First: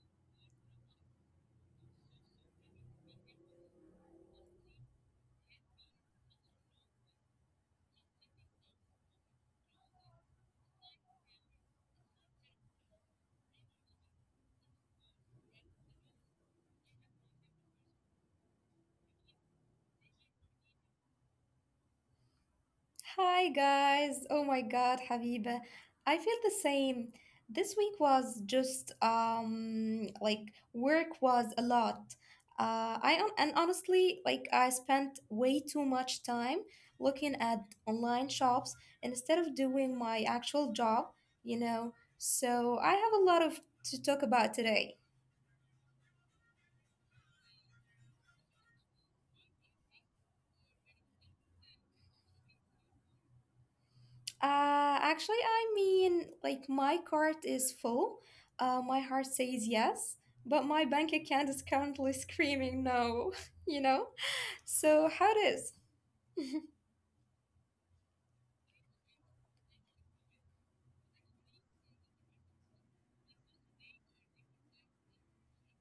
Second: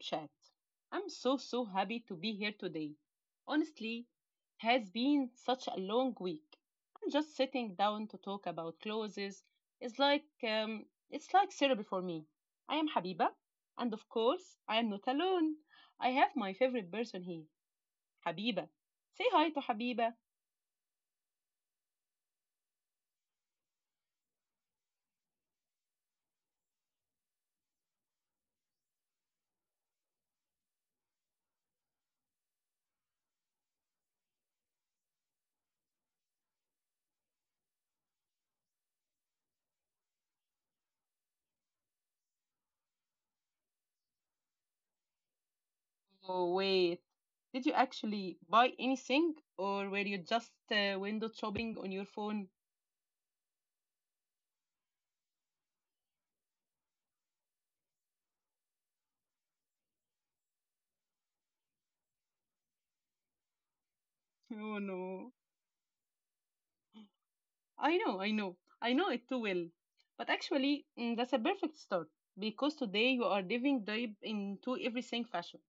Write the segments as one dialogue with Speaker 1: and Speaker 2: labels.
Speaker 1: Chat. I'm so happy to be here today. Honestly, has been such a long week. I'm just sitting down to talk about clothes. It's like therapy for me. I am Habiba, and of course, I am not alone. I have my favorite person here, Habiba. Say hi to Habiba.
Speaker 2: Hi guys. Oh my God, Habiba. I feel the same. This week was just like work was a lot. And honestly, like, I spent way too much time looking at online shops instead of doing my actual job, you know. So I have a lot of to talk about today.
Speaker 1: Oh wait, did you actually buy anything, or were you just window shopping on your phone?
Speaker 2: Actually, I mean, like, my cart is full. My heart says yes, but my bank account is currently screaming no, you know?
Speaker 1: Oh
Speaker 2: So, how it
Speaker 1: no.
Speaker 2: is?
Speaker 1: I know, I know it too well. But actually, that's a perfect start because today you are diving deep into everything fashion.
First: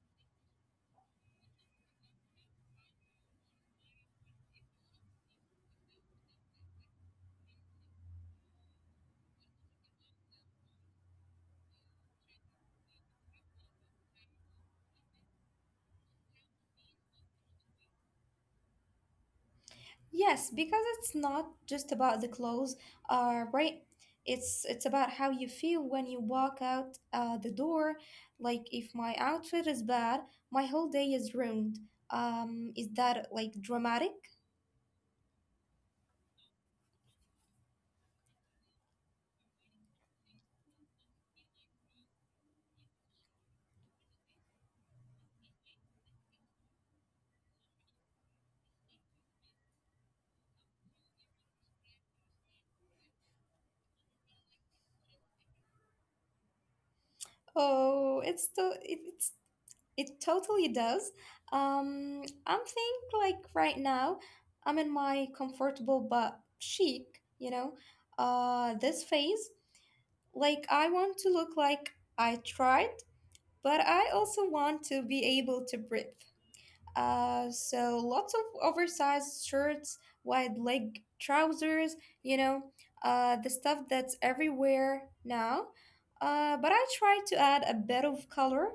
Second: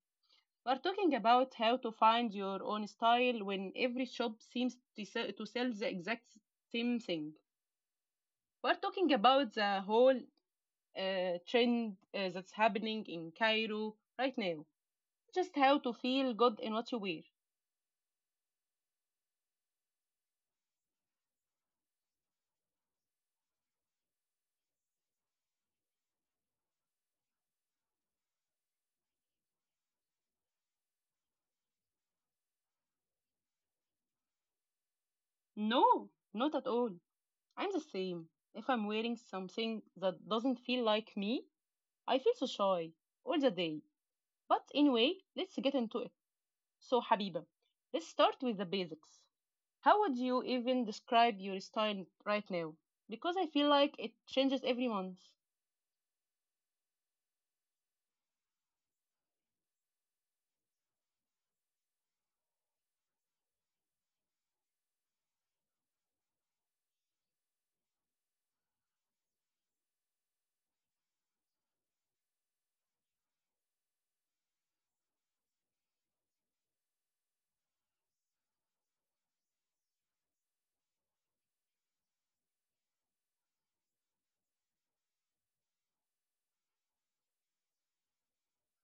Speaker 1: We're talking about how to find your own style when every shop seems to sell the exact same thing. We're talking about the whole trend that's happening in Cairo right now. Just how to feel good in what you wear.
Speaker 2: Yes, because it's not just about the clothes, right? It's about how you feel when you walk out the door. Like, if my outfit is bad, my whole day is ruined. Is that like dramatic?
Speaker 1: No, not at all. I'm the same. If I'm wearing something that doesn't feel like me, I feel so shy all the day. But anyway, let's get into it. So, Habiba, let's start with the basics. How would you even describe your style right now? Because I feel like it changes every month.
Speaker 2: Oh, it's still. It totally does. I'm think like right now, I'm in my comfortable but chic, you know, this phase. Like, I want to look like I tried, but I also want to be able to breathe. So lots of oversized shirts, wide leg trousers, you know, the stuff that's everywhere now. But I try to add a bit of color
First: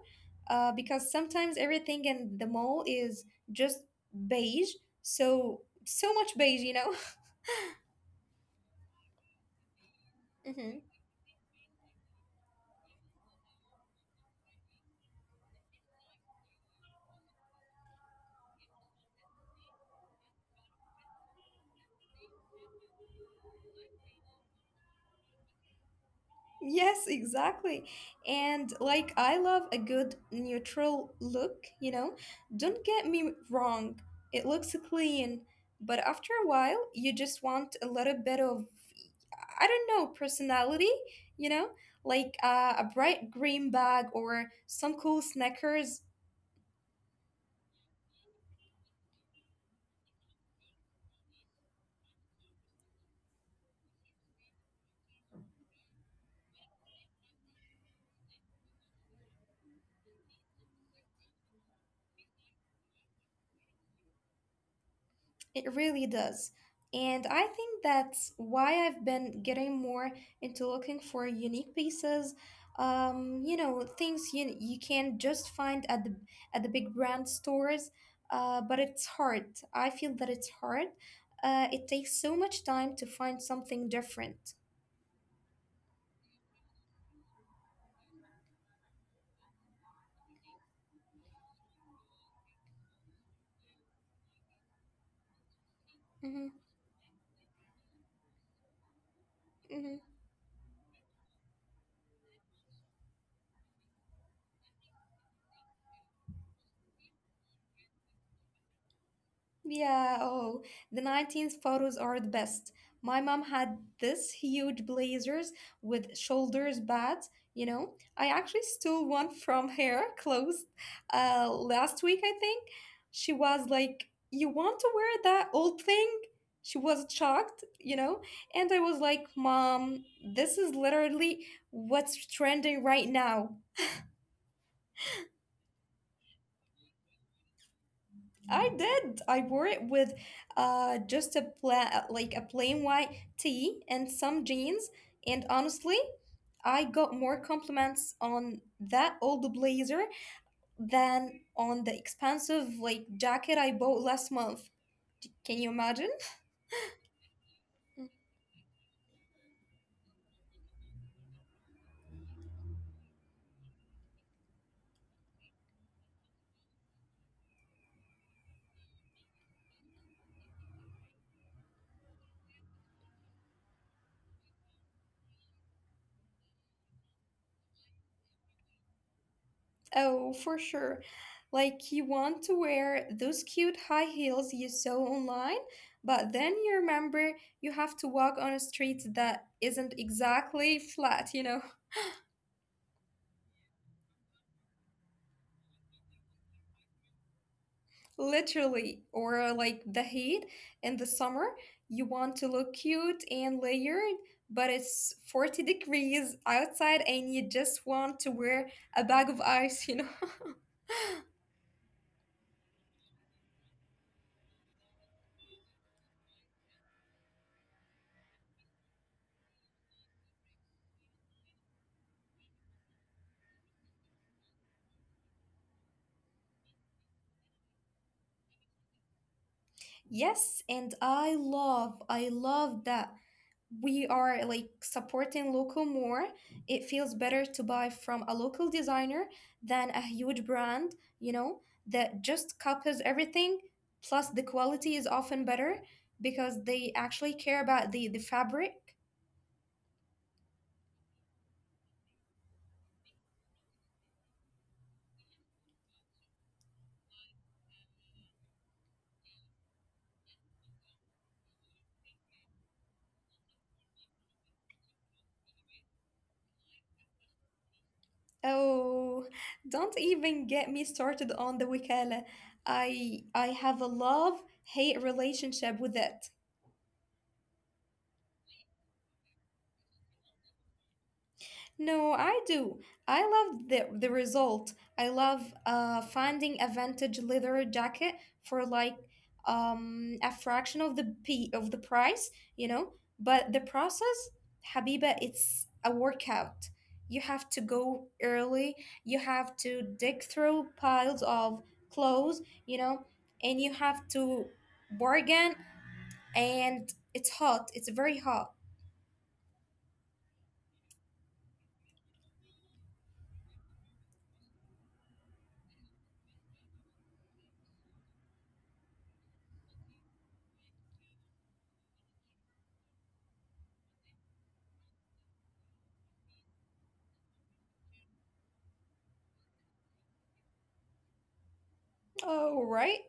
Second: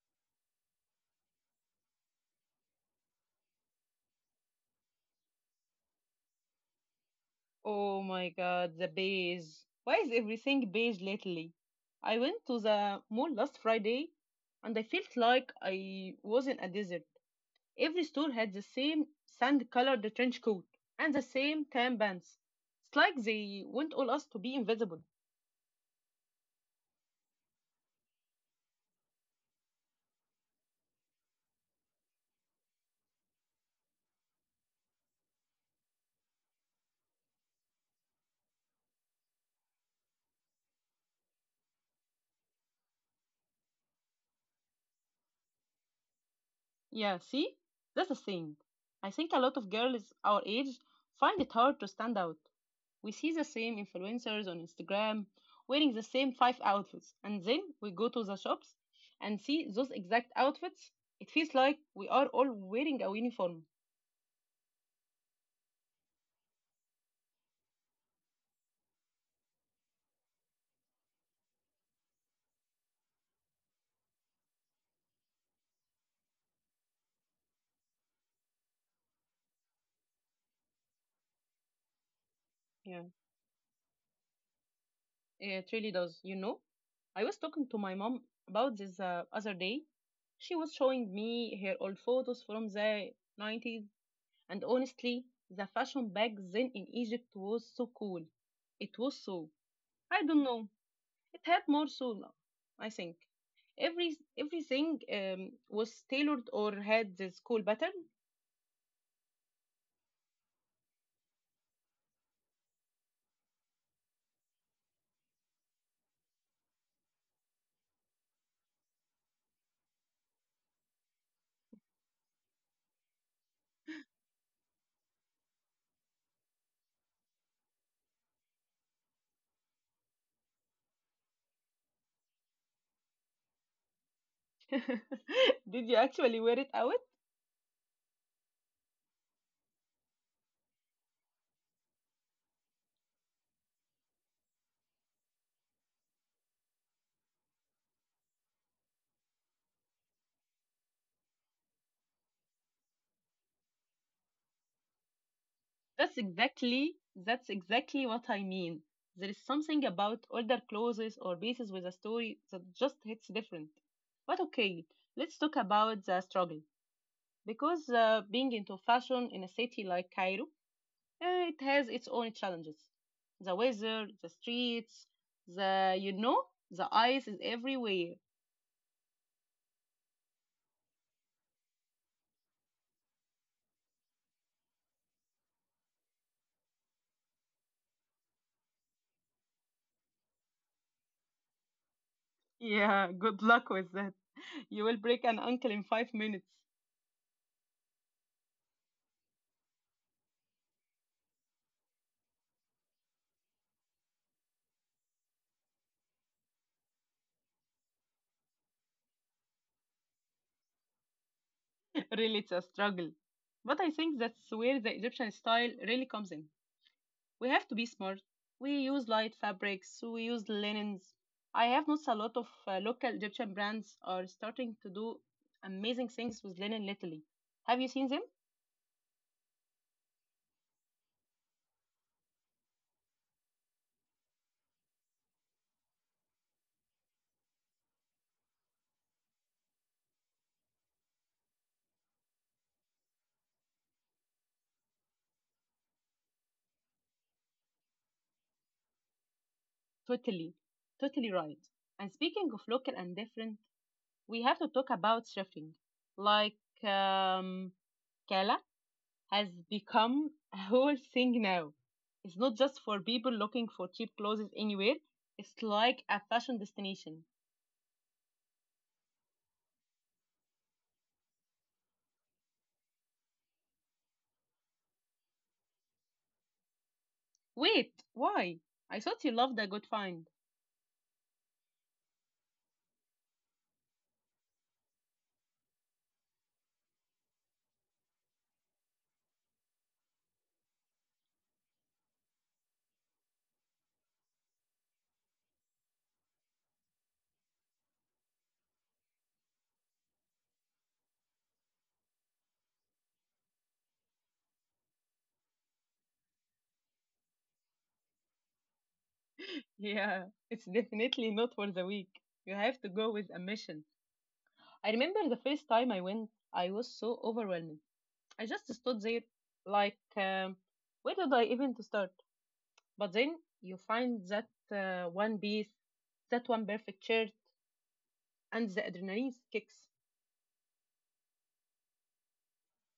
Speaker 2: because sometimes everything in the mall is just beige. So, so much beige, you know.
Speaker 1: Oh my god, the beige. Why is everything beige lately? I went to the mall last Friday and I felt like I was in a desert. Every store had the same sand colored trench coat and the same tan pants. It's like they want all us to be invisible.
Speaker 2: Yes, exactly. And like, I love a good neutral look, you know? Don't get me wrong, it looks clean, but after a while, you just want a little bit of, I don't know, personality, you know? Like a bright green bag or some cool Snickers.
Speaker 1: Yeah, see? That's the thing. I think a lot of girls our age find it hard to stand out. We see the same influencers on Instagram wearing the same five outfits, and then we go to the shops and see those exact outfits. It feels like we are all wearing a uniform.
Speaker 2: It really does. And I think that's why I've been getting more into looking for unique pieces. You know, things you can just find at the big brand stores. But it's hard. I feel that it's hard. It takes so much time to
Speaker 1: Yeah,
Speaker 2: find something different.
Speaker 1: it really does, you know? I was talking to my mom about this other day. She was showing me her old photos from the 90s. And honestly, the fashion back
Speaker 2: Mm-hmm,
Speaker 1: then in Egypt was so cool. It was so,
Speaker 2: mm-hmm.
Speaker 1: I don't know, it had more soul, I think. Everything was tailored or had this cool pattern.
Speaker 2: Yeah, oh, the 19th photos are the best. My mom had this huge blazers with shoulders pads, you know. I actually stole one from her clothes last week, I think. She was like, "You want to wear that old thing?" She was shocked, you know. And I was like, "Mom, this is literally what's trending right now."
Speaker 1: Did you actually wear it out?
Speaker 2: I did. I wore it with just a plain white tee and some jeans, and honestly, I got more compliments on that old blazer than on the expensive like jacket I bought last month. Can you
Speaker 1: That's
Speaker 2: imagine?
Speaker 1: exactly that's exactly what I mean. There is something about older clothes or pieces with a story that just hits different. But okay, let's talk about the struggle because being into fashion in a city like Cairo, it has its own challenges. The weather, the streets, the, you know, the ice is everywhere.
Speaker 2: Oh, for sure. Like, you want to wear those cute high heels you saw online, but then you remember you have to walk on a street that isn't exactly flat, you know?
Speaker 1: Yeah, good luck with that. You will break an ankle in 5 minutes.
Speaker 2: Literally, or like the heat in the summer, you want to look cute and layered, but it's 40 degrees outside and you just want to wear a bag of ice, you know?
Speaker 1: Really, it's a struggle. But I think that's where the Egyptian style really comes in. We have to be smart. We use light fabrics, we use linens. I have noticed a lot of local Egyptian brands are starting to do amazing things with linen lately. Have you seen them?
Speaker 2: Yes, and I love that. We are like supporting local more. It feels better to buy from a local designer than a huge brand, you know, that just copies everything. Plus the quality is often better because they actually care about the fabric.
Speaker 1: Totally, totally right. And speaking of local and different, we have to talk about surfing. Like, um, Kala has become a whole thing now. It's not just for people looking for cheap clothes anywhere, it's like a fashion destination.
Speaker 2: Oh, don't even get me started on the wikala. I have a love hate relationship with it.
Speaker 1: Wait, why? I thought you loved a good find.
Speaker 2: No, I do. I love the result. I love finding a vintage leather jacket for like a fraction of the p of the price, you know. But the process, Habiba, it's a workout. You have to go early. You have to dig through piles of clothes, you know, and you have to bargain. And it's hot. It's very hot.
Speaker 1: Yeah, it's definitely not for the weak. You have to go with a mission. I remember the first time I went, I was so overwhelmed. I just stood there like, where did I even to start? But then you find that one piece, that one perfect shirt, and the adrenaline kicks.
Speaker 2: Oh, right.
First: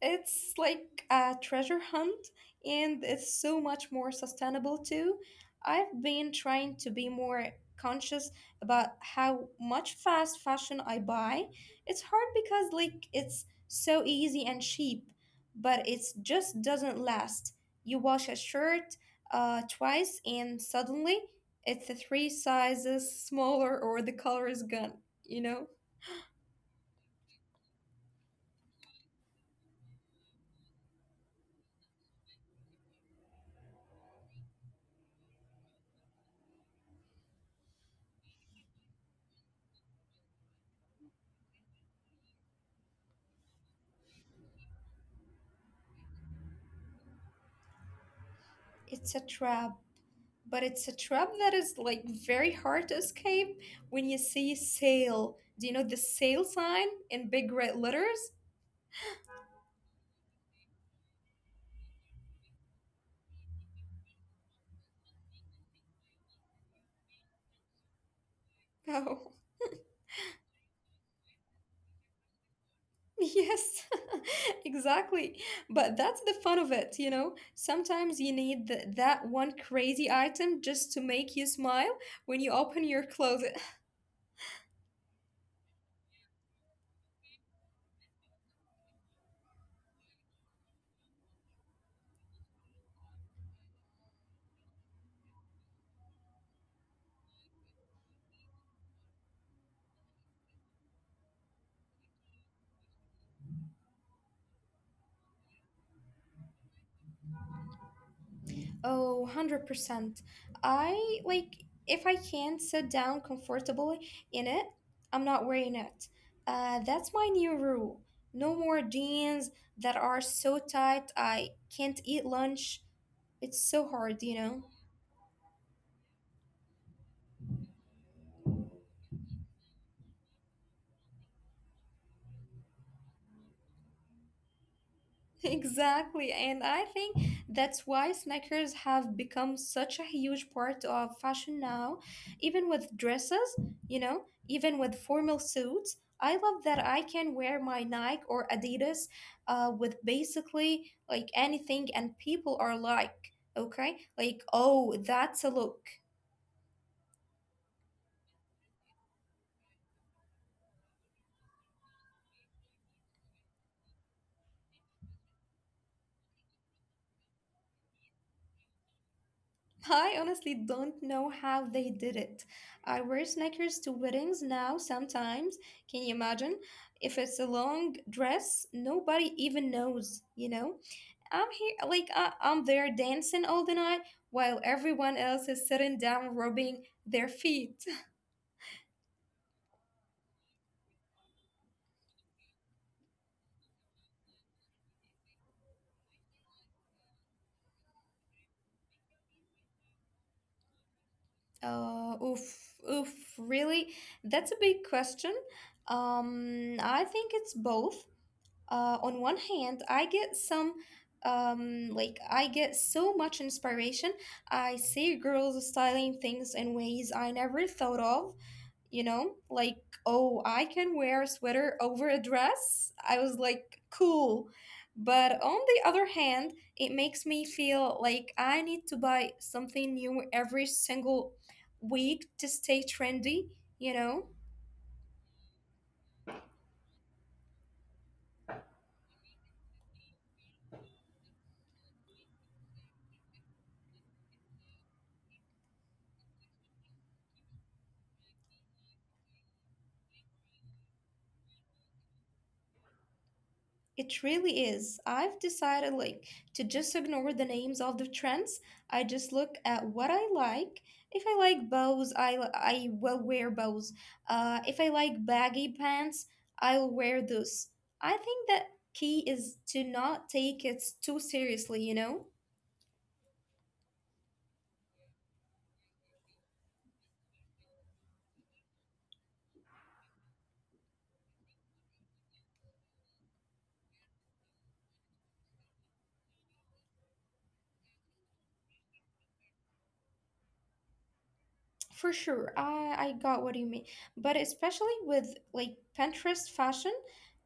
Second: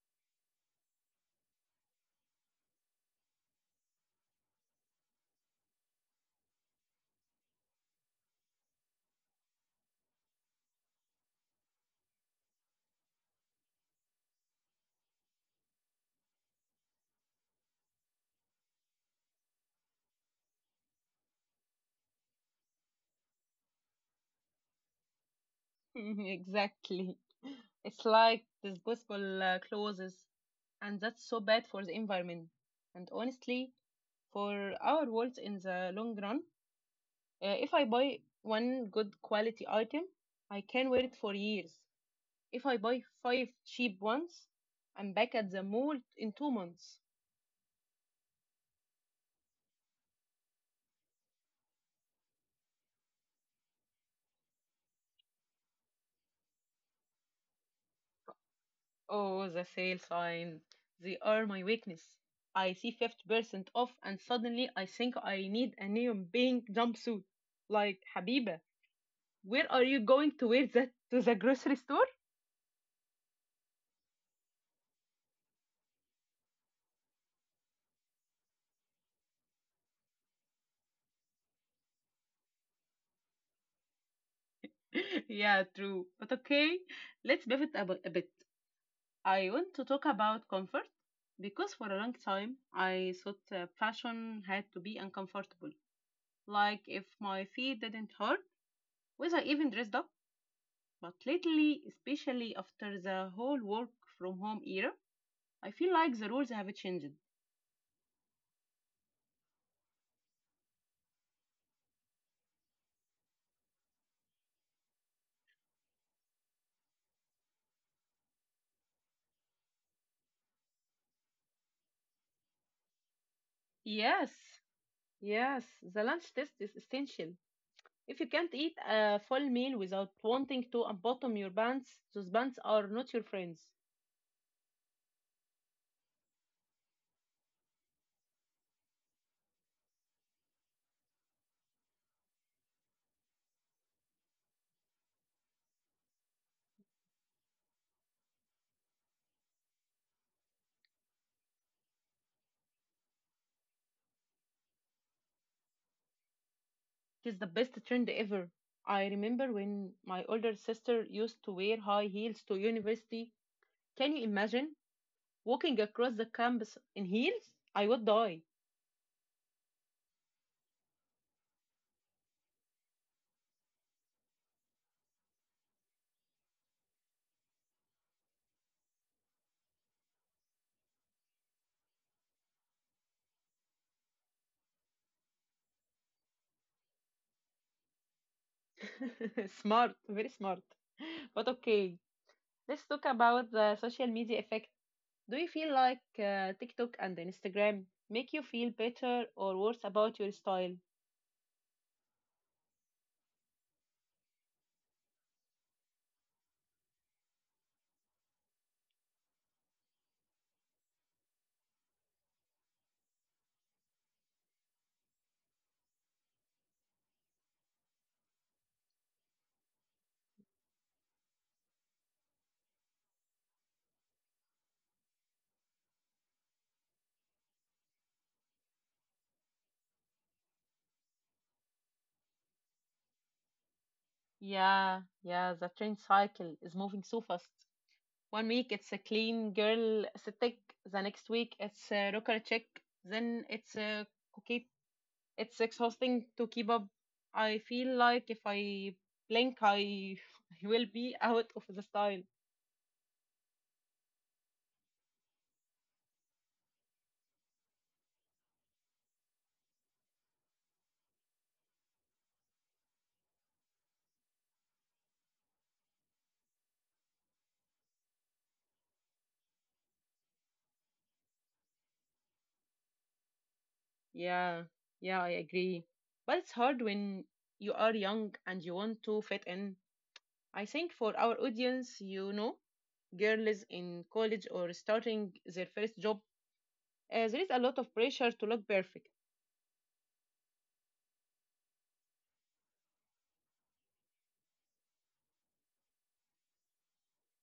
Speaker 2: It's like a treasure hunt, and it's so much more sustainable too. I've been trying to be more conscious about how much fast fashion I buy. It's hard because like it's so easy and cheap, but it just doesn't last. You wash a shirt twice, and suddenly it's 3 sizes smaller, or the color is gone. You know,
Speaker 1: Exactly. It's like disposable clothes, and that's so bad for the environment. And honestly, for our world in the long run, if I buy one good quality item, I can wear it for years. If I buy five cheap ones, I'm back at the mall in 2 months.
Speaker 2: it's a trap. But it's a trap that is like very hard to escape when you see sale. Do you know the sale sign in big red letters?
Speaker 1: Oh, the sale sign. They are my weakness. I see 50% off and suddenly I think I need a neon pink jumpsuit. Like, Habiba,
Speaker 2: Oh,
Speaker 1: where are you going to wear that? To the grocery store?
Speaker 2: yes, exactly. But that's the fun of it, you know? Sometimes you need that one crazy item just to make you smile when you open your closet.
Speaker 1: Yeah, true. But okay, let's pivot a bit. I want to talk about comfort because for a long time I thought fashion had to be uncomfortable. Like, if my feet didn't hurt, was I even dressed up? But lately, especially after the whole work from home era, I feel like the rules have changed.
Speaker 2: Oh, 100%. I like if I can not sit down comfortably in it, I'm not wearing it. That's my new rule. No more jeans that are so tight I can't eat lunch. It's so hard, you know?
Speaker 1: Yes, yes, the lunch test is essential. If you can't eat a full meal without wanting to unbutton your pants, those pants are not your friends.
Speaker 2: Exactly, and I think that's why sneakers have become such a huge part of fashion now, even with dresses, you know, even with formal suits. I love that I can wear my Nike or Adidas with basically like anything, and people are like, okay, like, oh, that's a look.
Speaker 1: It is the best trend ever. I remember when my older sister used to wear high heels to university. Can you imagine walking across the campus in heels? I would die.
Speaker 2: I honestly don't know how they did it. I wear sneakers to weddings now sometimes. Can you imagine? If it's a long dress, nobody even knows, you know? I'm here, like, I'm there dancing all the night while everyone else is sitting down rubbing their feet.
Speaker 1: Smart, very smart. But okay, let's talk about the social media effect. Do you feel like TikTok and Instagram make you feel better or worse about your style?
Speaker 2: Oof, oof, really? That's a big question. I think it's both. On one hand, I get so much inspiration. I see girls styling things in ways I never thought of, you know, like, oh, I can wear a sweater over a dress. I was like, cool. But on the other hand, it makes me feel like I need to buy something new every single week to stay trendy, you know?
Speaker 1: Yeah, the trend cycle is moving so fast. One week it's a clean girl aesthetic, the next week it's a rocker chick, then it's a cookie. It's exhausting to keep up. I feel like if I blink, I I will be out of the style.
Speaker 2: It really is. I've decided like to just ignore the names of the trends. I just look at what I like. If I like bows, I will wear bows. If I like baggy pants, I'll wear those. I think that key is to not take it too seriously, you know?
Speaker 1: Yeah, yeah, I agree. But it's hard when you are young and you want to fit in. I think for our audience, you know, girls in college or starting their first job, there is a lot of pressure to look perfect.
Speaker 2: For sure, I got what you mean. But especially with like Pinterest fashion,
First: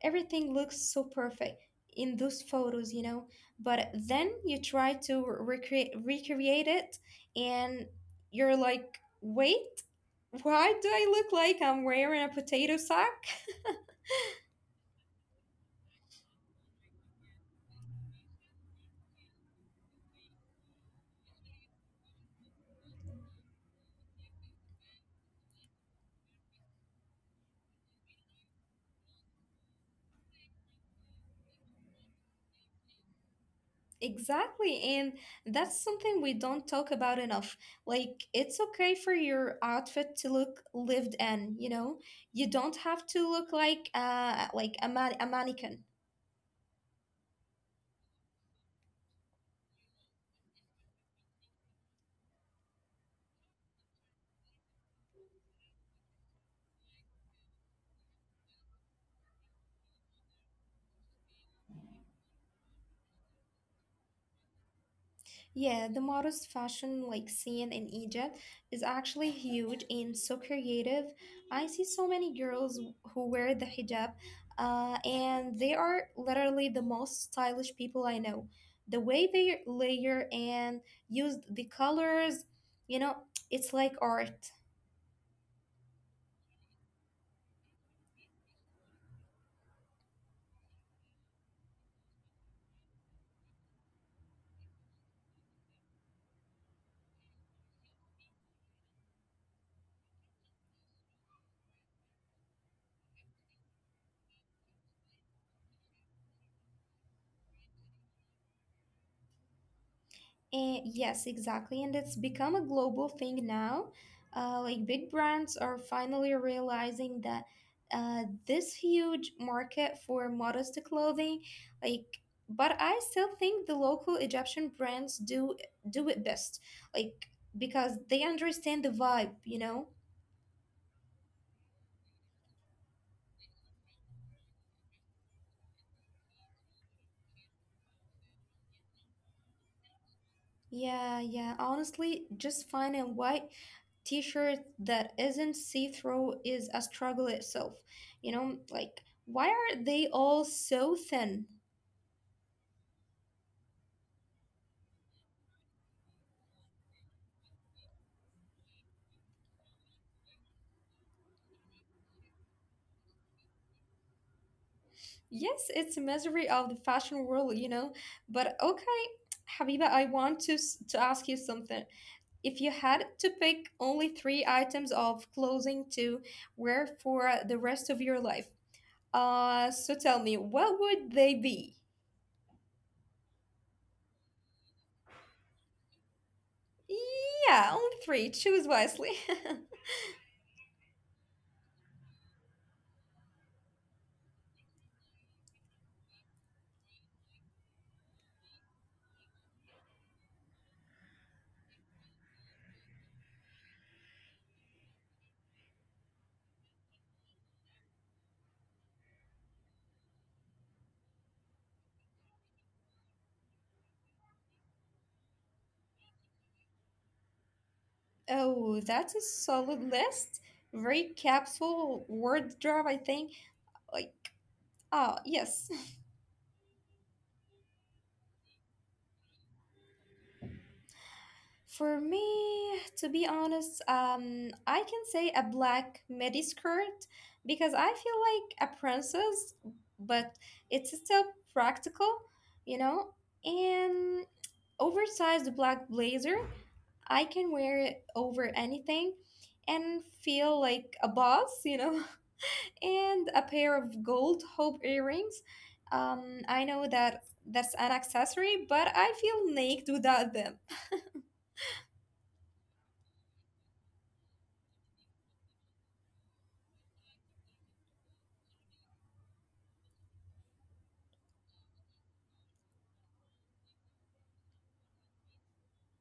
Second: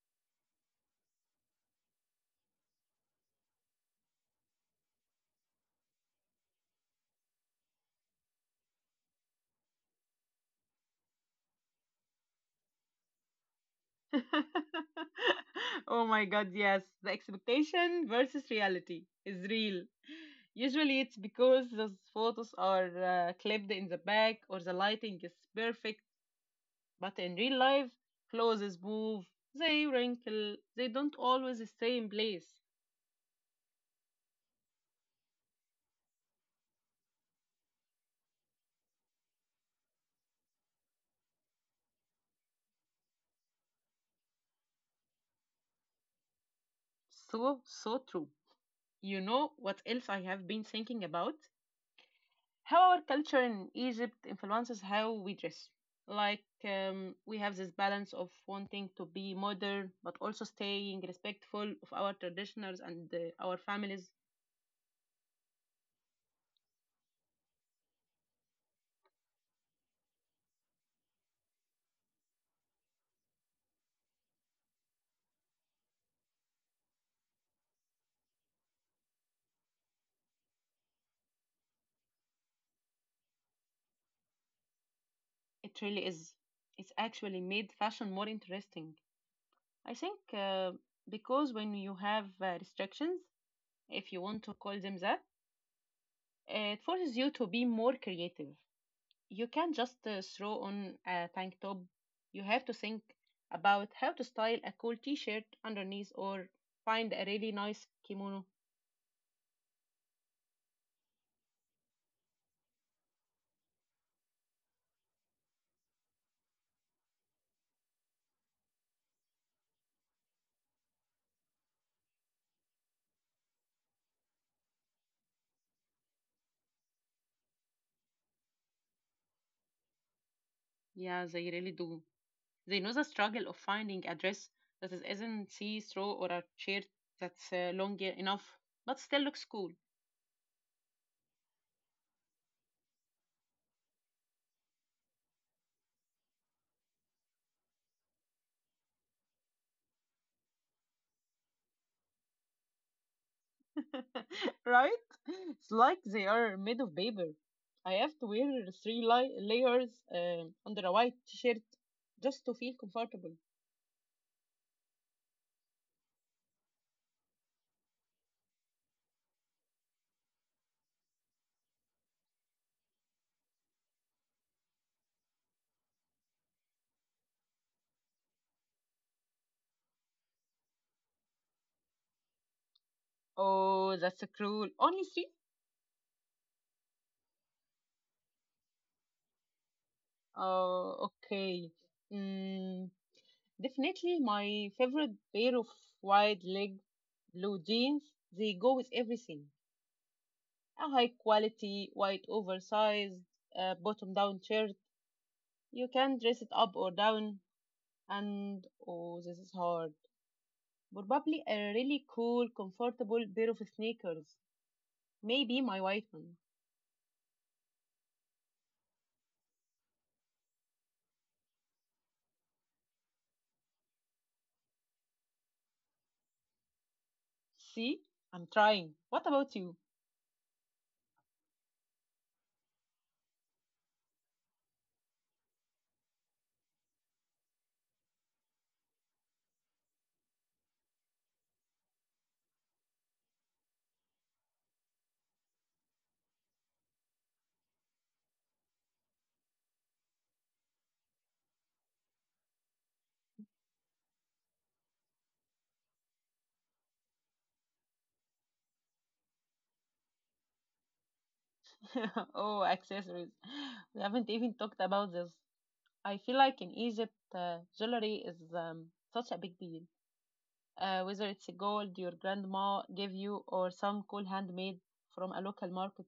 Speaker 2: everything looks so perfect in those photos, you know. But then you try to recreate it, and you're like, wait, why do I look like I'm wearing a potato sack?
Speaker 1: Oh my God, yes. The expectation versus reality is real. Usually it's because those photos are clipped in the back or the lighting is perfect. But in real life, clothes move, they wrinkle, they don't always stay in place.
Speaker 2: Exactly, and that's something we don't talk about enough. Like, it's okay for your outfit to look lived in, you know? You don't have to look like a mannequin.
Speaker 1: So true. You know what else I have been thinking about? How our culture in Egypt influences how we dress. Like, we have this balance of wanting to be modern, but also staying respectful of our traditionals and our families.
Speaker 2: Yeah, the modest fashion like scene in Egypt is actually huge and so creative. I see so many girls who wear the hijab, and they are literally the most stylish people I know. The way they layer and use the colors, you know, it's like art.
Speaker 1: It really is. It's actually made fashion more interesting. I think because when you have restrictions, if you want to call them that. It forces you to be more creative. You can't just throw on a tank top. You have to think about how to style a cool t shirt underneath or find a really nice kimono.
Speaker 2: Eh, yes, exactly. And it's become a global thing now. Like, big brands are finally realizing that this huge market for modest clothing, like, but I still think the local Egyptian brands do it best, like because they understand the vibe, you know.
Speaker 1: Yeah, they really do. They know the struggle of finding a dress that isn't see through or a shirt that's long enough but still looks cool.
Speaker 2: Yeah, yeah. Honestly, just finding what t-shirt that isn't see-through is a struggle itself, you know. Like, why are they all so thin?
Speaker 1: Right? It's like they are made of paper. I have to wear three layers under a white t-shirt just to feel comfortable.
Speaker 2: Yes, it's a misery of the fashion world, you know. But okay, Habiba, I want to to ask you something. If you had to pick only 3 items of clothing to wear for the rest of your life, so tell me, what would they be?
Speaker 1: Oh, that's a cruel. Only three?
Speaker 2: Yeah, only 3. Choose wisely.
Speaker 1: Oh, okay. Mm, definitely my favorite pair of wide leg blue jeans. They go with everything. A high quality, white oversized, bottom down shirt. You can dress it up or down. And oh, this is hard. Probably a really cool, comfortable pair of sneakers. Maybe my white one.
Speaker 2: Oh, that's a solid list. Very capsule word drop, I think. Like, oh, yes.
Speaker 1: See? I'm trying. What about you?
Speaker 2: For me, to be honest, I can say a black midi skirt because I feel like a princess, but it's still practical, you know? And oversized black blazer, I can wear it over anything and feel like a boss, you know? And a pair of gold hope earrings. I know that that's an accessory, but I feel naked without them.
Speaker 1: Oh, accessories. We haven't even talked about this. I feel like in Egypt, jewelry is such a big deal. Whether it's gold your grandma gave you or some cool handmade from a local market.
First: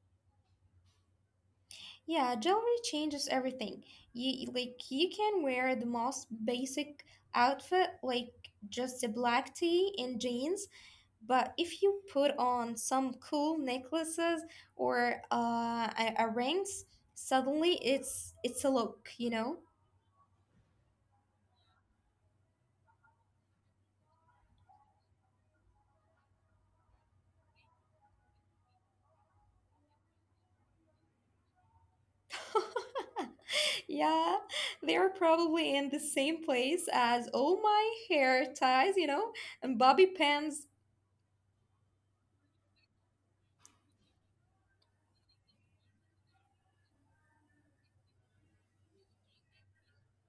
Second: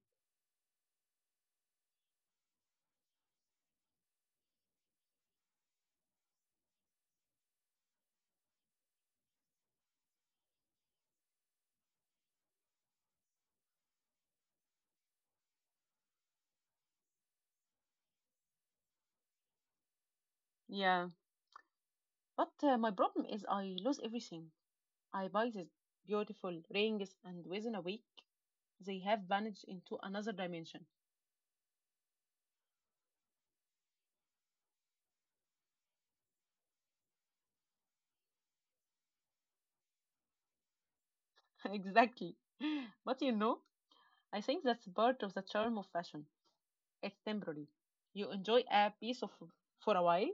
Speaker 2: Yeah, jewelry changes everything. You like you can wear the most basic outfit, like just a black tee and jeans, but if you put on some cool necklaces or a rings, suddenly it's a look, you know.
Speaker 1: Yeah. But my problem is I lose everything. I buy these beautiful rings and within a week they have vanished into another dimension.
Speaker 2: Yeah, they are probably in the same place as all my hair ties, you know, and bobby pins.
Speaker 1: Exactly. But you know, I think that's part of the charm of fashion. It's temporary. You enjoy a piece of for a while.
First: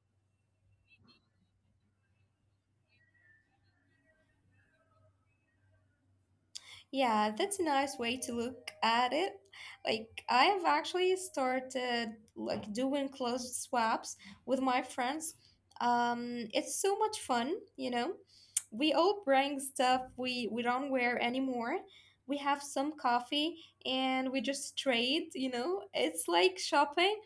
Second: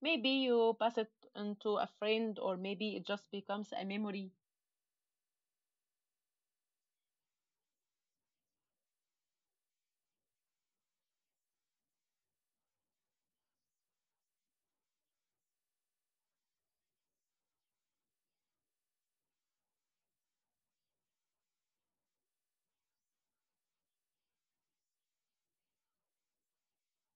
Speaker 1: Maybe you pass it on to a friend, or maybe it just becomes a memory.
Speaker 2: Yeah, that's a nice way to look at it. Like, I have actually started like doing clothes swaps with my friends. It's so much fun, you know. We all bring stuff we don't wear anymore. We have some coffee and we just trade, you know. It's like shopping,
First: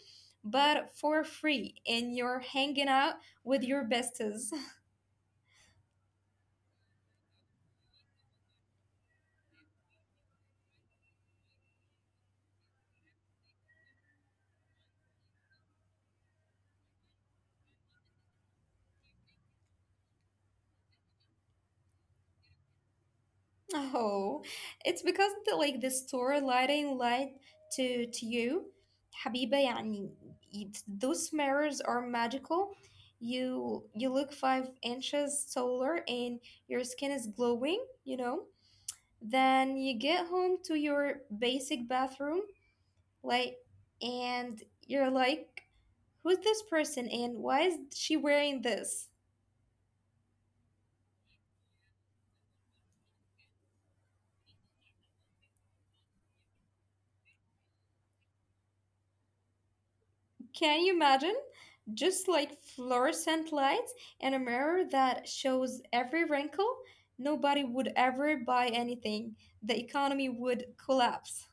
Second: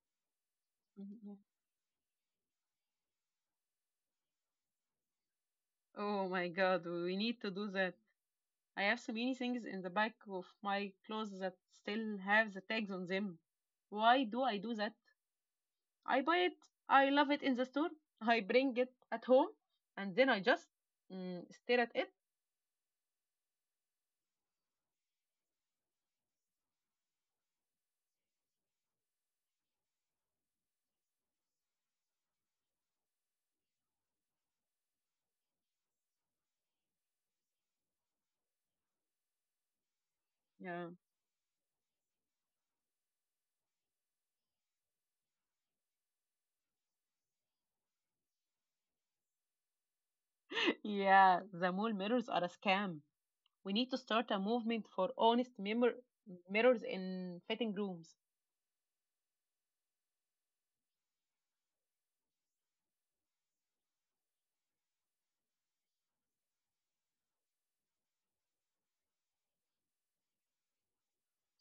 Speaker 2: but
Speaker 1: Mhm,
Speaker 2: for
Speaker 1: yeah.
Speaker 2: free, and you're hanging out with your besties.
Speaker 1: Oh my God, we need to do that. I have so many things in the back of my clothes that still have the tags on them. Why do I do that? I buy it, I love it in the store, I bring it at home, and then I just stare at it.
Speaker 2: Oh, it's because the like the store lighting lied to you, حبيبة يعني, those mirrors are magical. You look 5 inches taller and your skin is glowing, you know. Then you get home to
Speaker 1: Yeah.
Speaker 2: your basic bathroom, like, and you're like, who's this person and why is she wearing this?
Speaker 1: Yeah, the mall mirrors are a scam. We need to start a movement for honest mirrors in fitting rooms.
Speaker 2: Can you imagine? Just like fluorescent lights and a mirror that shows every wrinkle, nobody would ever buy anything. The economy would collapse.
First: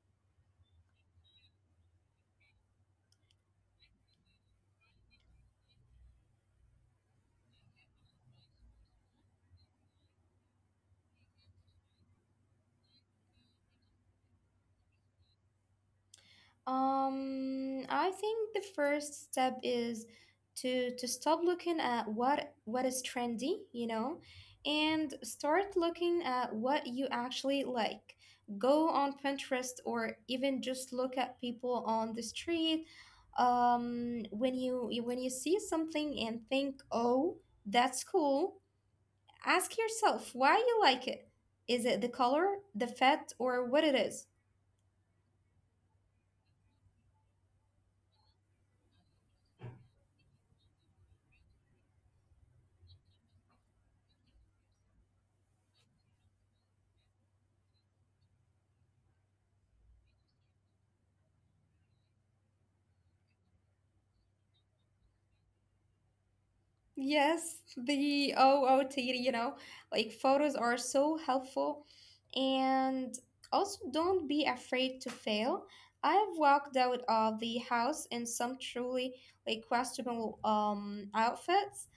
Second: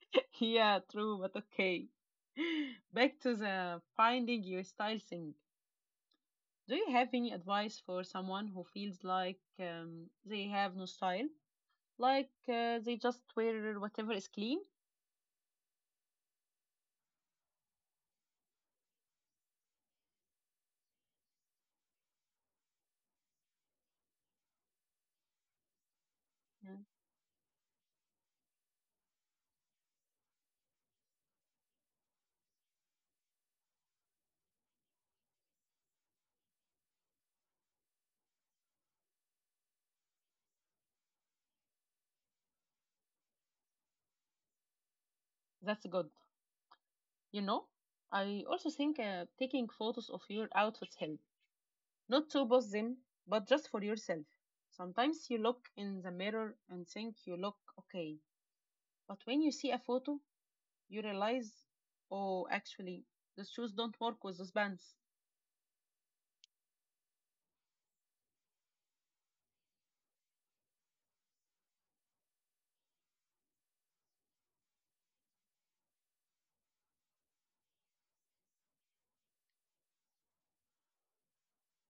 Speaker 1: Yeah, true, but okay. Back to the finding your style thing. Do you have any advice for someone who feels like they have no style? Like they just wear whatever is clean?
Speaker 2: I think the first step is to stop looking at what is trendy, you know, and start looking at
Speaker 1: Yeah.
Speaker 2: what you actually like. Go on Pinterest or even just look at people on the street. When when you see something and think, "Oh, that's cool," ask yourself why you like it. Is it the color, the fit, or what it is?
Speaker 1: That's good. You know, I also think taking photos of your outfits help. Not to boss them, but just for yourself. Sometimes you look in the mirror and think you look okay, but when you see a photo, you realize, oh, actually, those shoes don't work with those bands.
Speaker 2: Yes, the OOTD, you know, like photos are so helpful. And also, don't be afraid to fail. I have walked out of the house in some truly like questionable outfits.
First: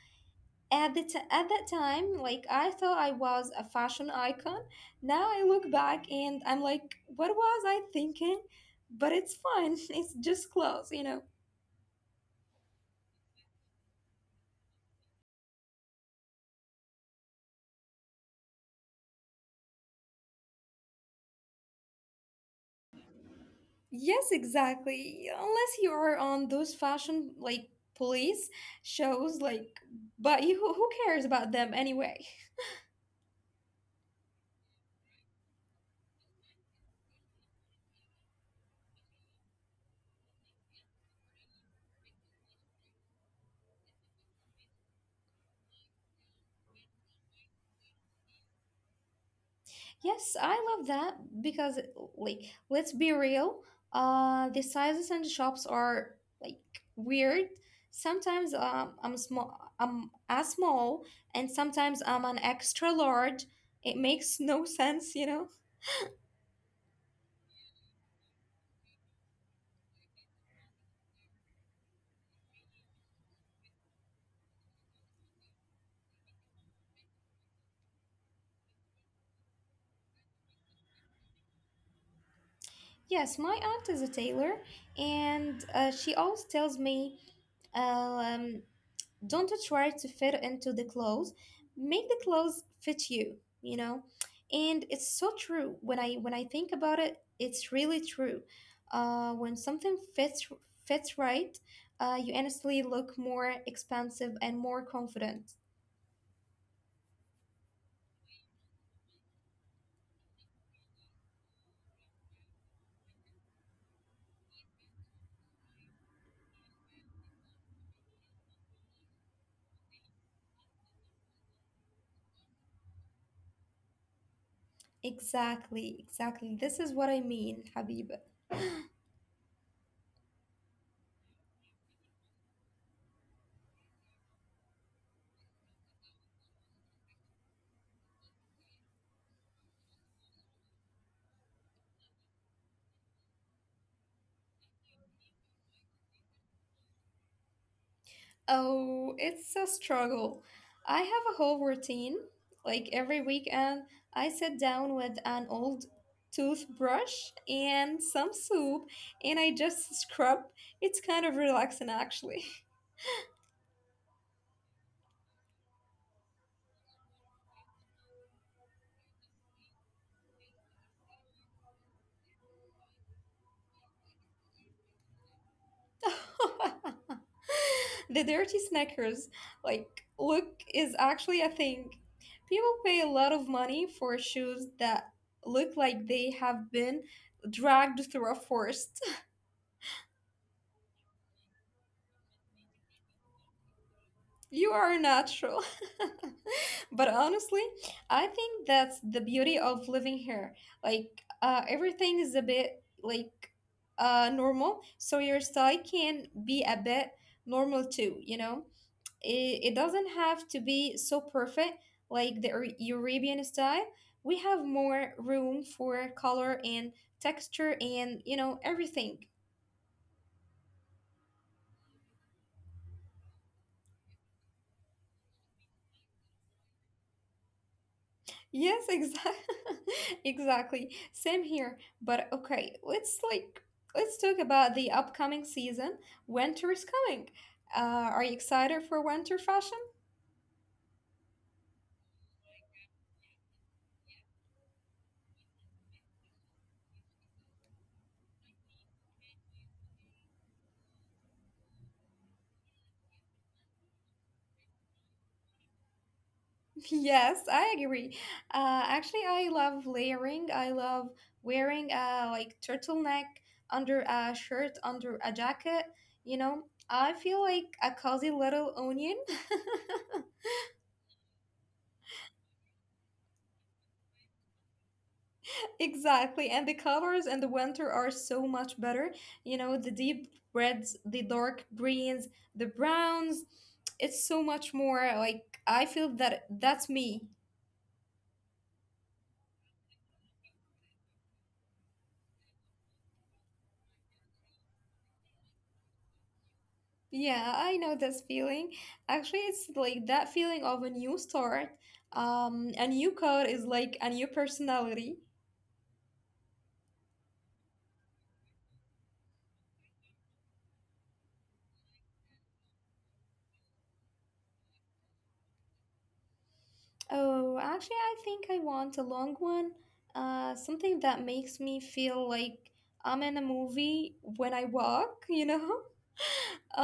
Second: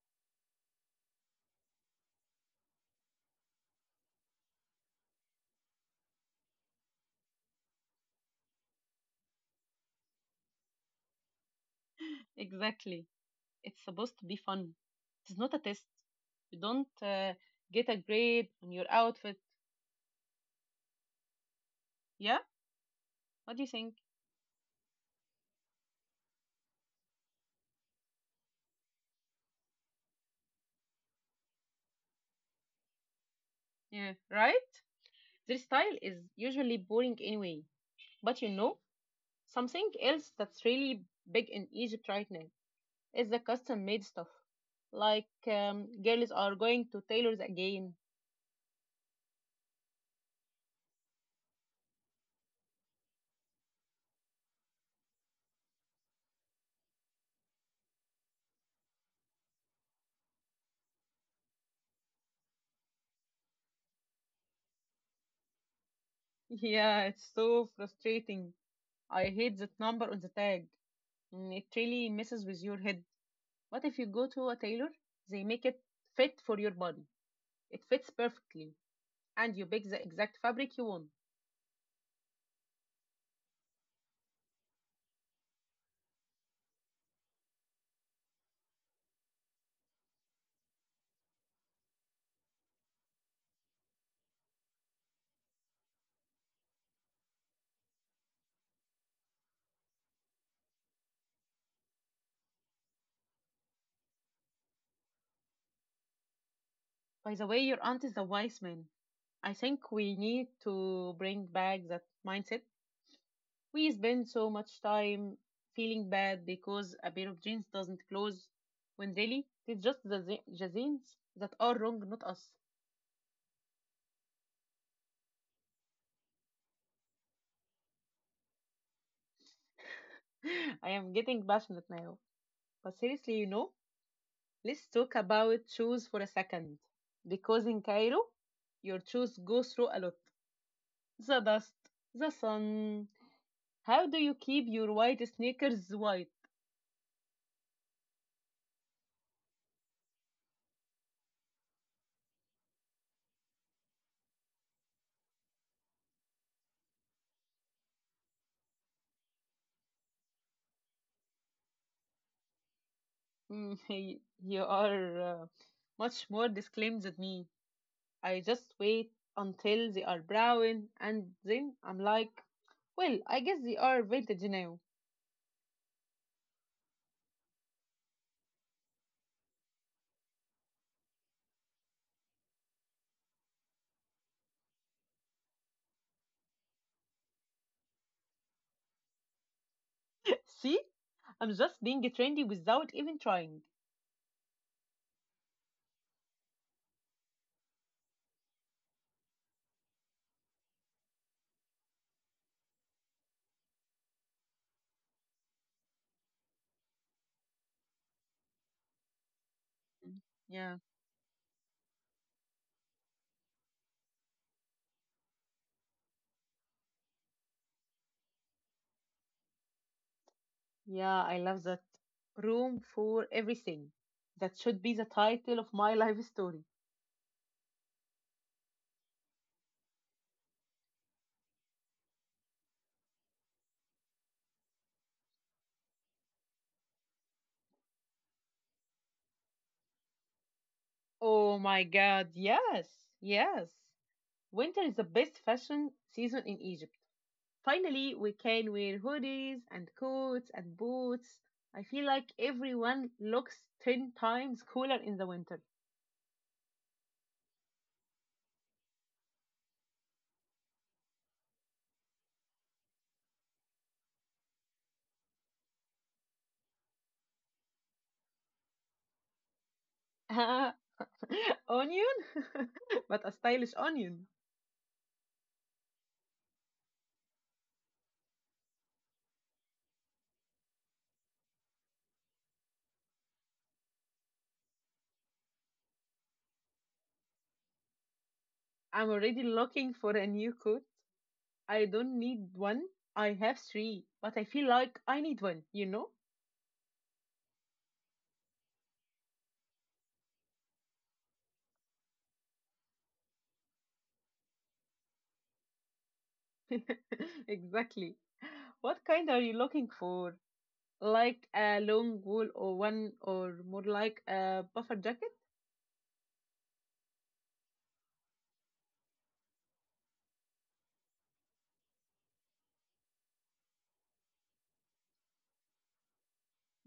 Speaker 2: At that time, like I thought I was a fashion icon. Now I look back and I'm like, what was I thinking? But it's fine. It's just clothes.
Speaker 1: Exactly. It's supposed to be fun. It's not a test. You don't get a grade on your outfit. Yeah? What do you think?
Speaker 2: Yes, exactly. Unless you are on those fashion like police shows, like, but you who cares about them anyway?
Speaker 1: Yeah, right? Their style is usually boring anyway. But you know, something else that's really big in Egypt right now. It's the custom made stuff. Like girls are going to tailors again.
Speaker 2: Yes, I love that because like let's be real, the sizes and the shops are like weird. Sometimes I'm a small, and sometimes I'm an extra large. It makes no sense, you know.
Speaker 1: Yeah, it's so frustrating. I hate that number on the tag. Mm, it really messes with your head. What if you go to a tailor? They make it fit for your body. It fits perfectly, and you pick the exact fabric you want.
Speaker 2: Yes, my aunt is a tailor, and she always tells me, um, don't try to fit into the clothes. Make the clothes fit you, you know? And it's so true. When I think about it, it's really true. When something fits right, you honestly look more expansive and more confident.
Speaker 1: By the way, your aunt is a wise man. I think we need to bring back that mindset. We spend so much time feeling bad because a pair of jeans doesn't close when really it's just the jeans that are wrong, not us.
Speaker 2: Exactly, exactly. This is what I mean, Habiba.
Speaker 1: I am getting passionate now. But seriously, let's talk about shoes for a second. Because in Cairo, your shoes go through a lot. The dust, the sun. How do you keep your white sneakers white?
Speaker 2: Oh, it's a struggle. I have a whole routine. Like every weekend, I sit down with an old toothbrush and some soap and I just scrub. It's kind of relaxing actually.
Speaker 1: Mm, you are much more disclaimed than me. I just wait until they are brown and then I'm like, well, I guess they are vintage now.
Speaker 2: The dirty snackers, like, look is actually a thing. People pay a lot of money for shoes that look like they have been dragged through a forest.
Speaker 1: See? I'm just being trendy without even trying.
Speaker 2: You are natural. But honestly, I think that's the beauty of living here. Like, everything is a bit like normal, so your style can be a bit normal too, you know? It doesn't have
Speaker 1: Yeah.
Speaker 2: to be so perfect like the European style. We have more room for color and texture and, you know, everything.
Speaker 1: Yeah, I love that. Room for everything. That should be the title of my life story.
Speaker 2: Yes, exactly. Exactly. Same here. But okay, let's talk about the upcoming season. Winter is coming. Uh, are you excited for winter fashion?
Speaker 1: Oh my god, yes. Yes. Winter is the best fashion season in Egypt. Finally, we can wear hoodies and coats and boots. I feel like everyone looks 10 times cooler in the winter.
Speaker 2: Yes, I agree. Actually, I love layering. I love wearing a like turtleneck under a shirt, under a jacket. You know, I feel like a cozy little onion.
Speaker 1: Onion? But a stylish onion.
Speaker 2: Exactly. And the colors in the winter are so much better. You know, the deep reds, the dark greens, the browns. It's so much more like I feel that that's me.
Speaker 1: I'm already looking for a new coat. I don't need one. I have three, but I feel like I need one, you know?
Speaker 2: Yeah, I know this feeling. Actually, it's like that feeling of a new start. A new coat is like a new personality.
Speaker 1: Exactly. What kind are you looking for? Like a long wool or one or more like a buffer jacket?
Speaker 2: Oh, actually, I think I want a long one. Something that makes me feel like I'm in a movie when I walk, you know?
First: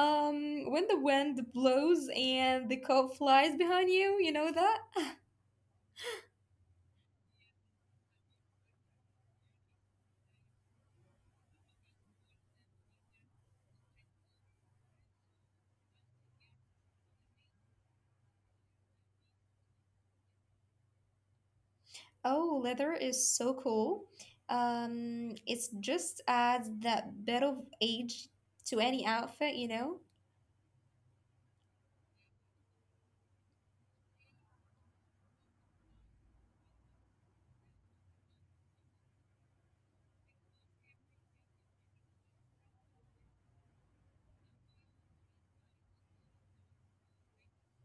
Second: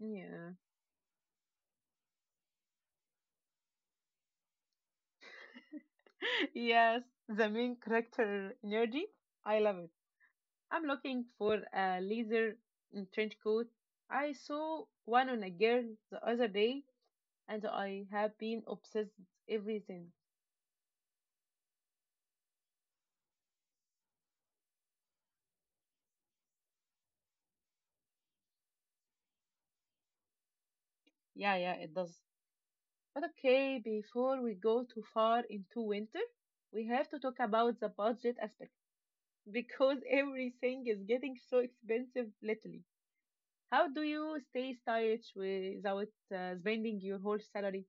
Speaker 1: Yeah.
Speaker 2: When the wind blows and the coat flies behind you, you know that?
Speaker 1: Yes, the main character energy. I love it. I'm looking for a laser, mm, trench coat. I saw one on a girl the other day, and I have been obsessed with everything.
Speaker 2: Oh, leather is so cool. It just adds that bit of age to any outfit, you know?
Speaker 1: Yeah, yeah, it does. But okay, before we go too far into winter, we have to talk about the budget aspect because everything is getting so expensive lately. How do you stay stylish without spending your whole salary?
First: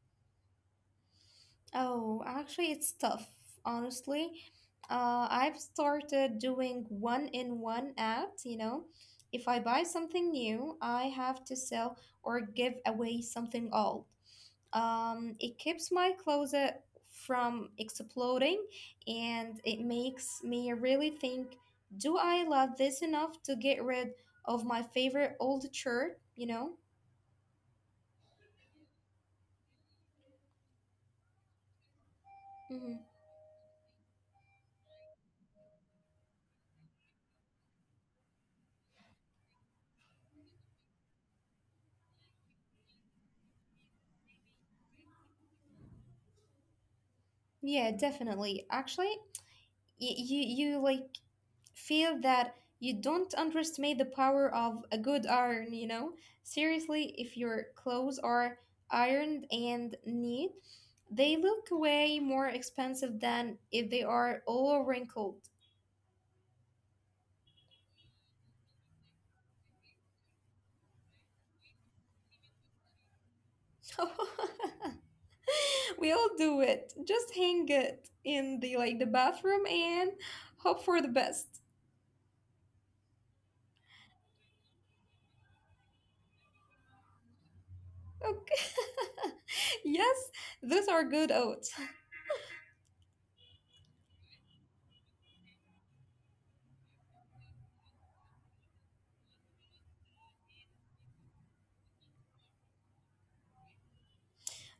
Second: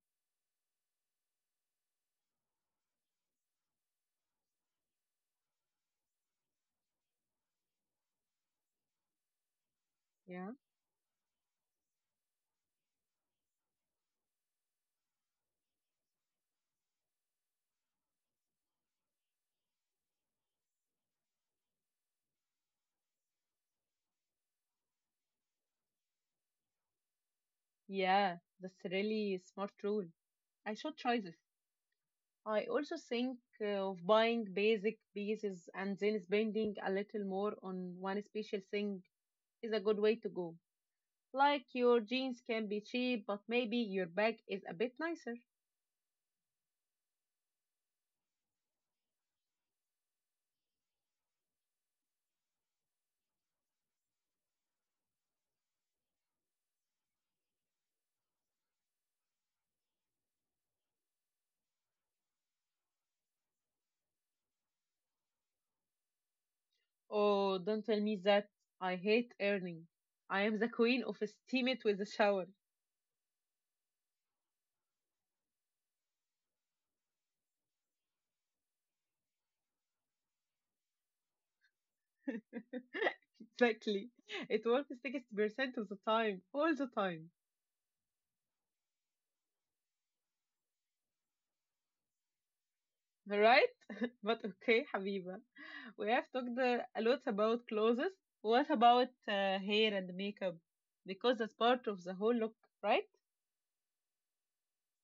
Speaker 2: Oh, actually, it's tough, honestly. I've started doing one in one out, you know? If I buy something
Speaker 1: Yeah.
Speaker 2: new, I have to sell or give away something old. It keeps my closet from exploding and it makes me really think, do I love this enough to get rid of my favorite old shirt? You know?
Speaker 1: Yeah, that's a really smart rule. I should try this. I also
Speaker 2: Hmm.
Speaker 1: think of buying basic pieces and then spending a little more on one special thing is a good way to go. Like your jeans can be cheap, but maybe your bag is a bit nicer.
Speaker 2: Yeah, definitely. Actually, you, you like feel that you don't underestimate the power of a good iron, you know? Seriously, if your clothes are ironed and neat, they look way more expensive than if they are all wrinkled.
Speaker 1: Oh, don't tell me that. I hate earning. I am the queen of steam it with a shower.
Speaker 2: We all do it. Just hang it in the bathroom and hope for the best.
Speaker 1: Exactly. It works 60% of the time, all the time.
Speaker 2: Okay. Yes, those are good oats.
Speaker 1: Right? But okay, Habiba, we have talked a lot about clothes. What about hair and makeup? Because that's part of the whole look, right?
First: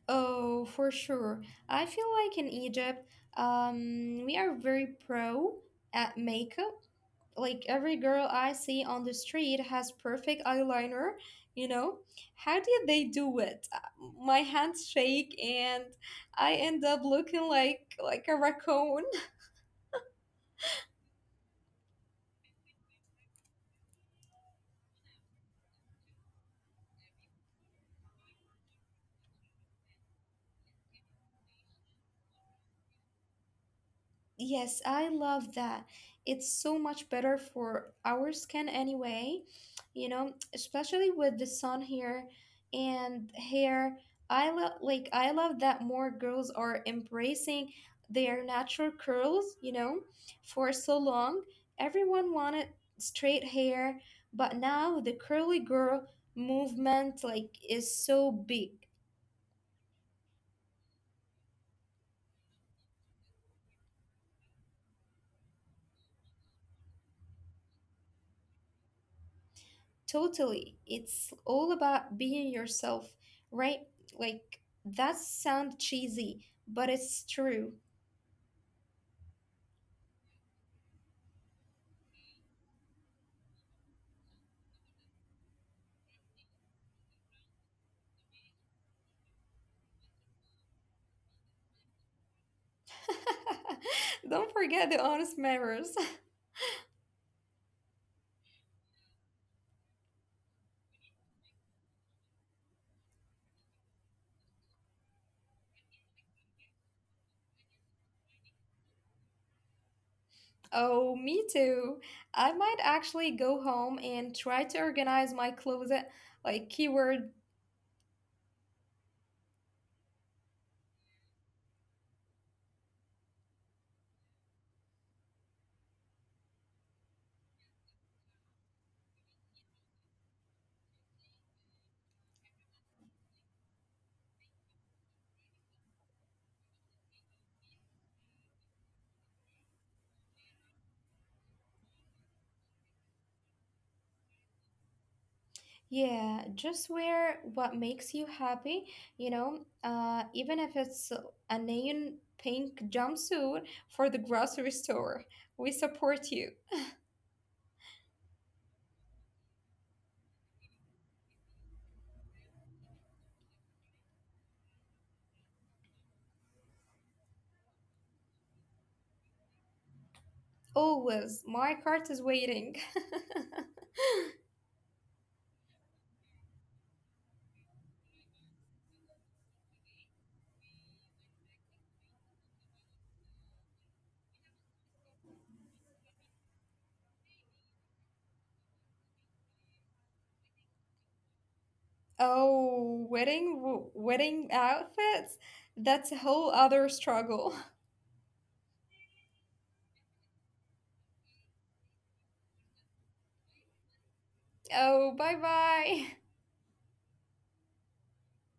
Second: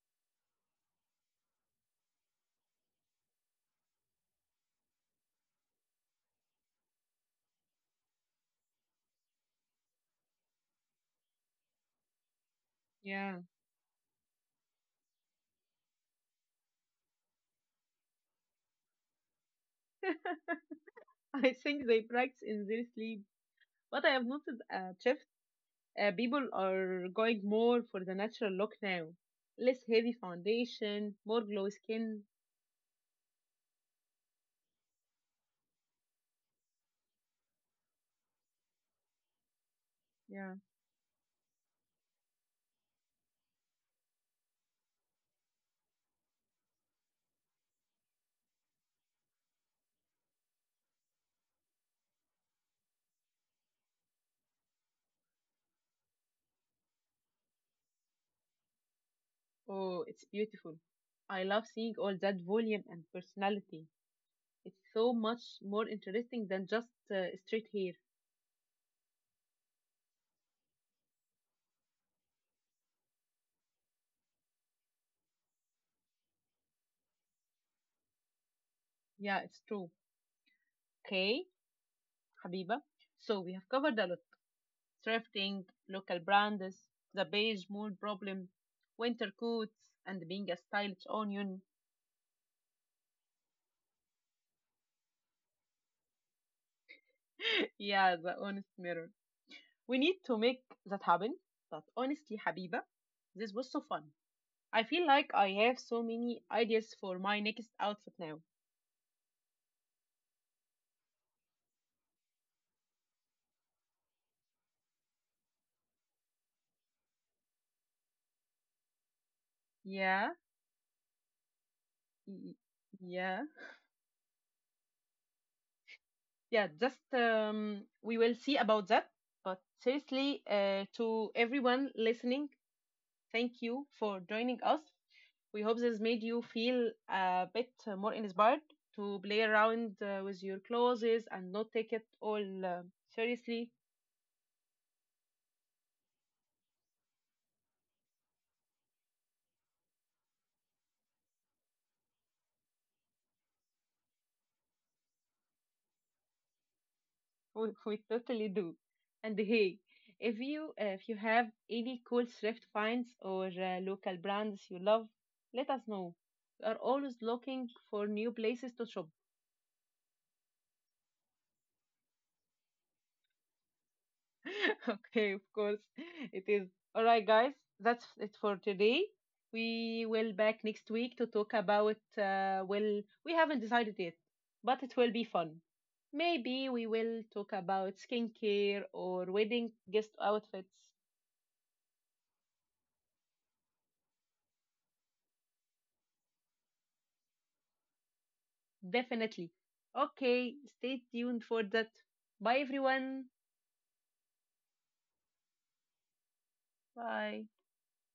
Speaker 2: Oh, for sure. I feel like in Egypt, we are very pro at makeup. Like every girl I see on the street has perfect eyeliner, you know? How did they do
Speaker 1: Yeah.
Speaker 2: it? My hands shake and I end up looking like a raccoon.
Speaker 1: I think they practice in their sleep. But I have noticed a shift. People are going more for the natural look now. Less heavy foundation, more glowy skin.
Speaker 2: Yes, I love that. It's so much better for our skin anyway, you know,
Speaker 1: Yeah.
Speaker 2: especially with the sun here and hair. I love that more girls are embracing their natural curls, you know, for so long. Everyone wanted straight hair, but now the curly girl movement like is so big.
Speaker 1: Oh, it's beautiful. I love seeing all that volume and personality. It's so much more interesting than just straight hair.
Speaker 2: Totally. It's all about being yourself, right? Like, that sounds cheesy, but it's true.
Speaker 1: Yeah, it's true. Okay, Habiba. So we have covered a lot: thrifting, local brands, the beige mold problem, winter coats, and being a stylish onion.
Speaker 2: Don't forget the honest matters.
Speaker 1: Yeah, the honest mirror. We need to make that happen. But honestly, Habiba, this was so fun. I feel like I have so many ideas for my next outfit now.
Speaker 2: Oh, me too. I might actually go home and try to organize my closet, like keyword.
Speaker 1: Yeah, y- yeah, yeah. Just we will see about that. But seriously, to everyone listening, thank you for joining us. We hope this made you feel a bit more inspired to play around with your clothes and not take it all seriously.
Speaker 2: Yeah, just wear what makes you happy, you know, even if it's a neon pink jumpsuit for the grocery store. We support you.
Speaker 1: We, we totally do. And hey, if you have any cool thrift finds or local brands you love, let us know. We are always looking for new places to shop.
Speaker 2: Always. My cart is waiting.
Speaker 1: Okay, of course. It is. All right, guys. That's it for today. We will back next week to talk about, uh, well, we haven't decided yet, but it will be fun. Maybe we will talk about skincare or wedding guest outfits.
Speaker 2: Oh, wedding wedding outfits? That's a whole other struggle.
Speaker 1: Definitely. Okay, stay tuned for that. Bye everyone.
Speaker 2: Oh, bye bye.
Speaker 1: Bye.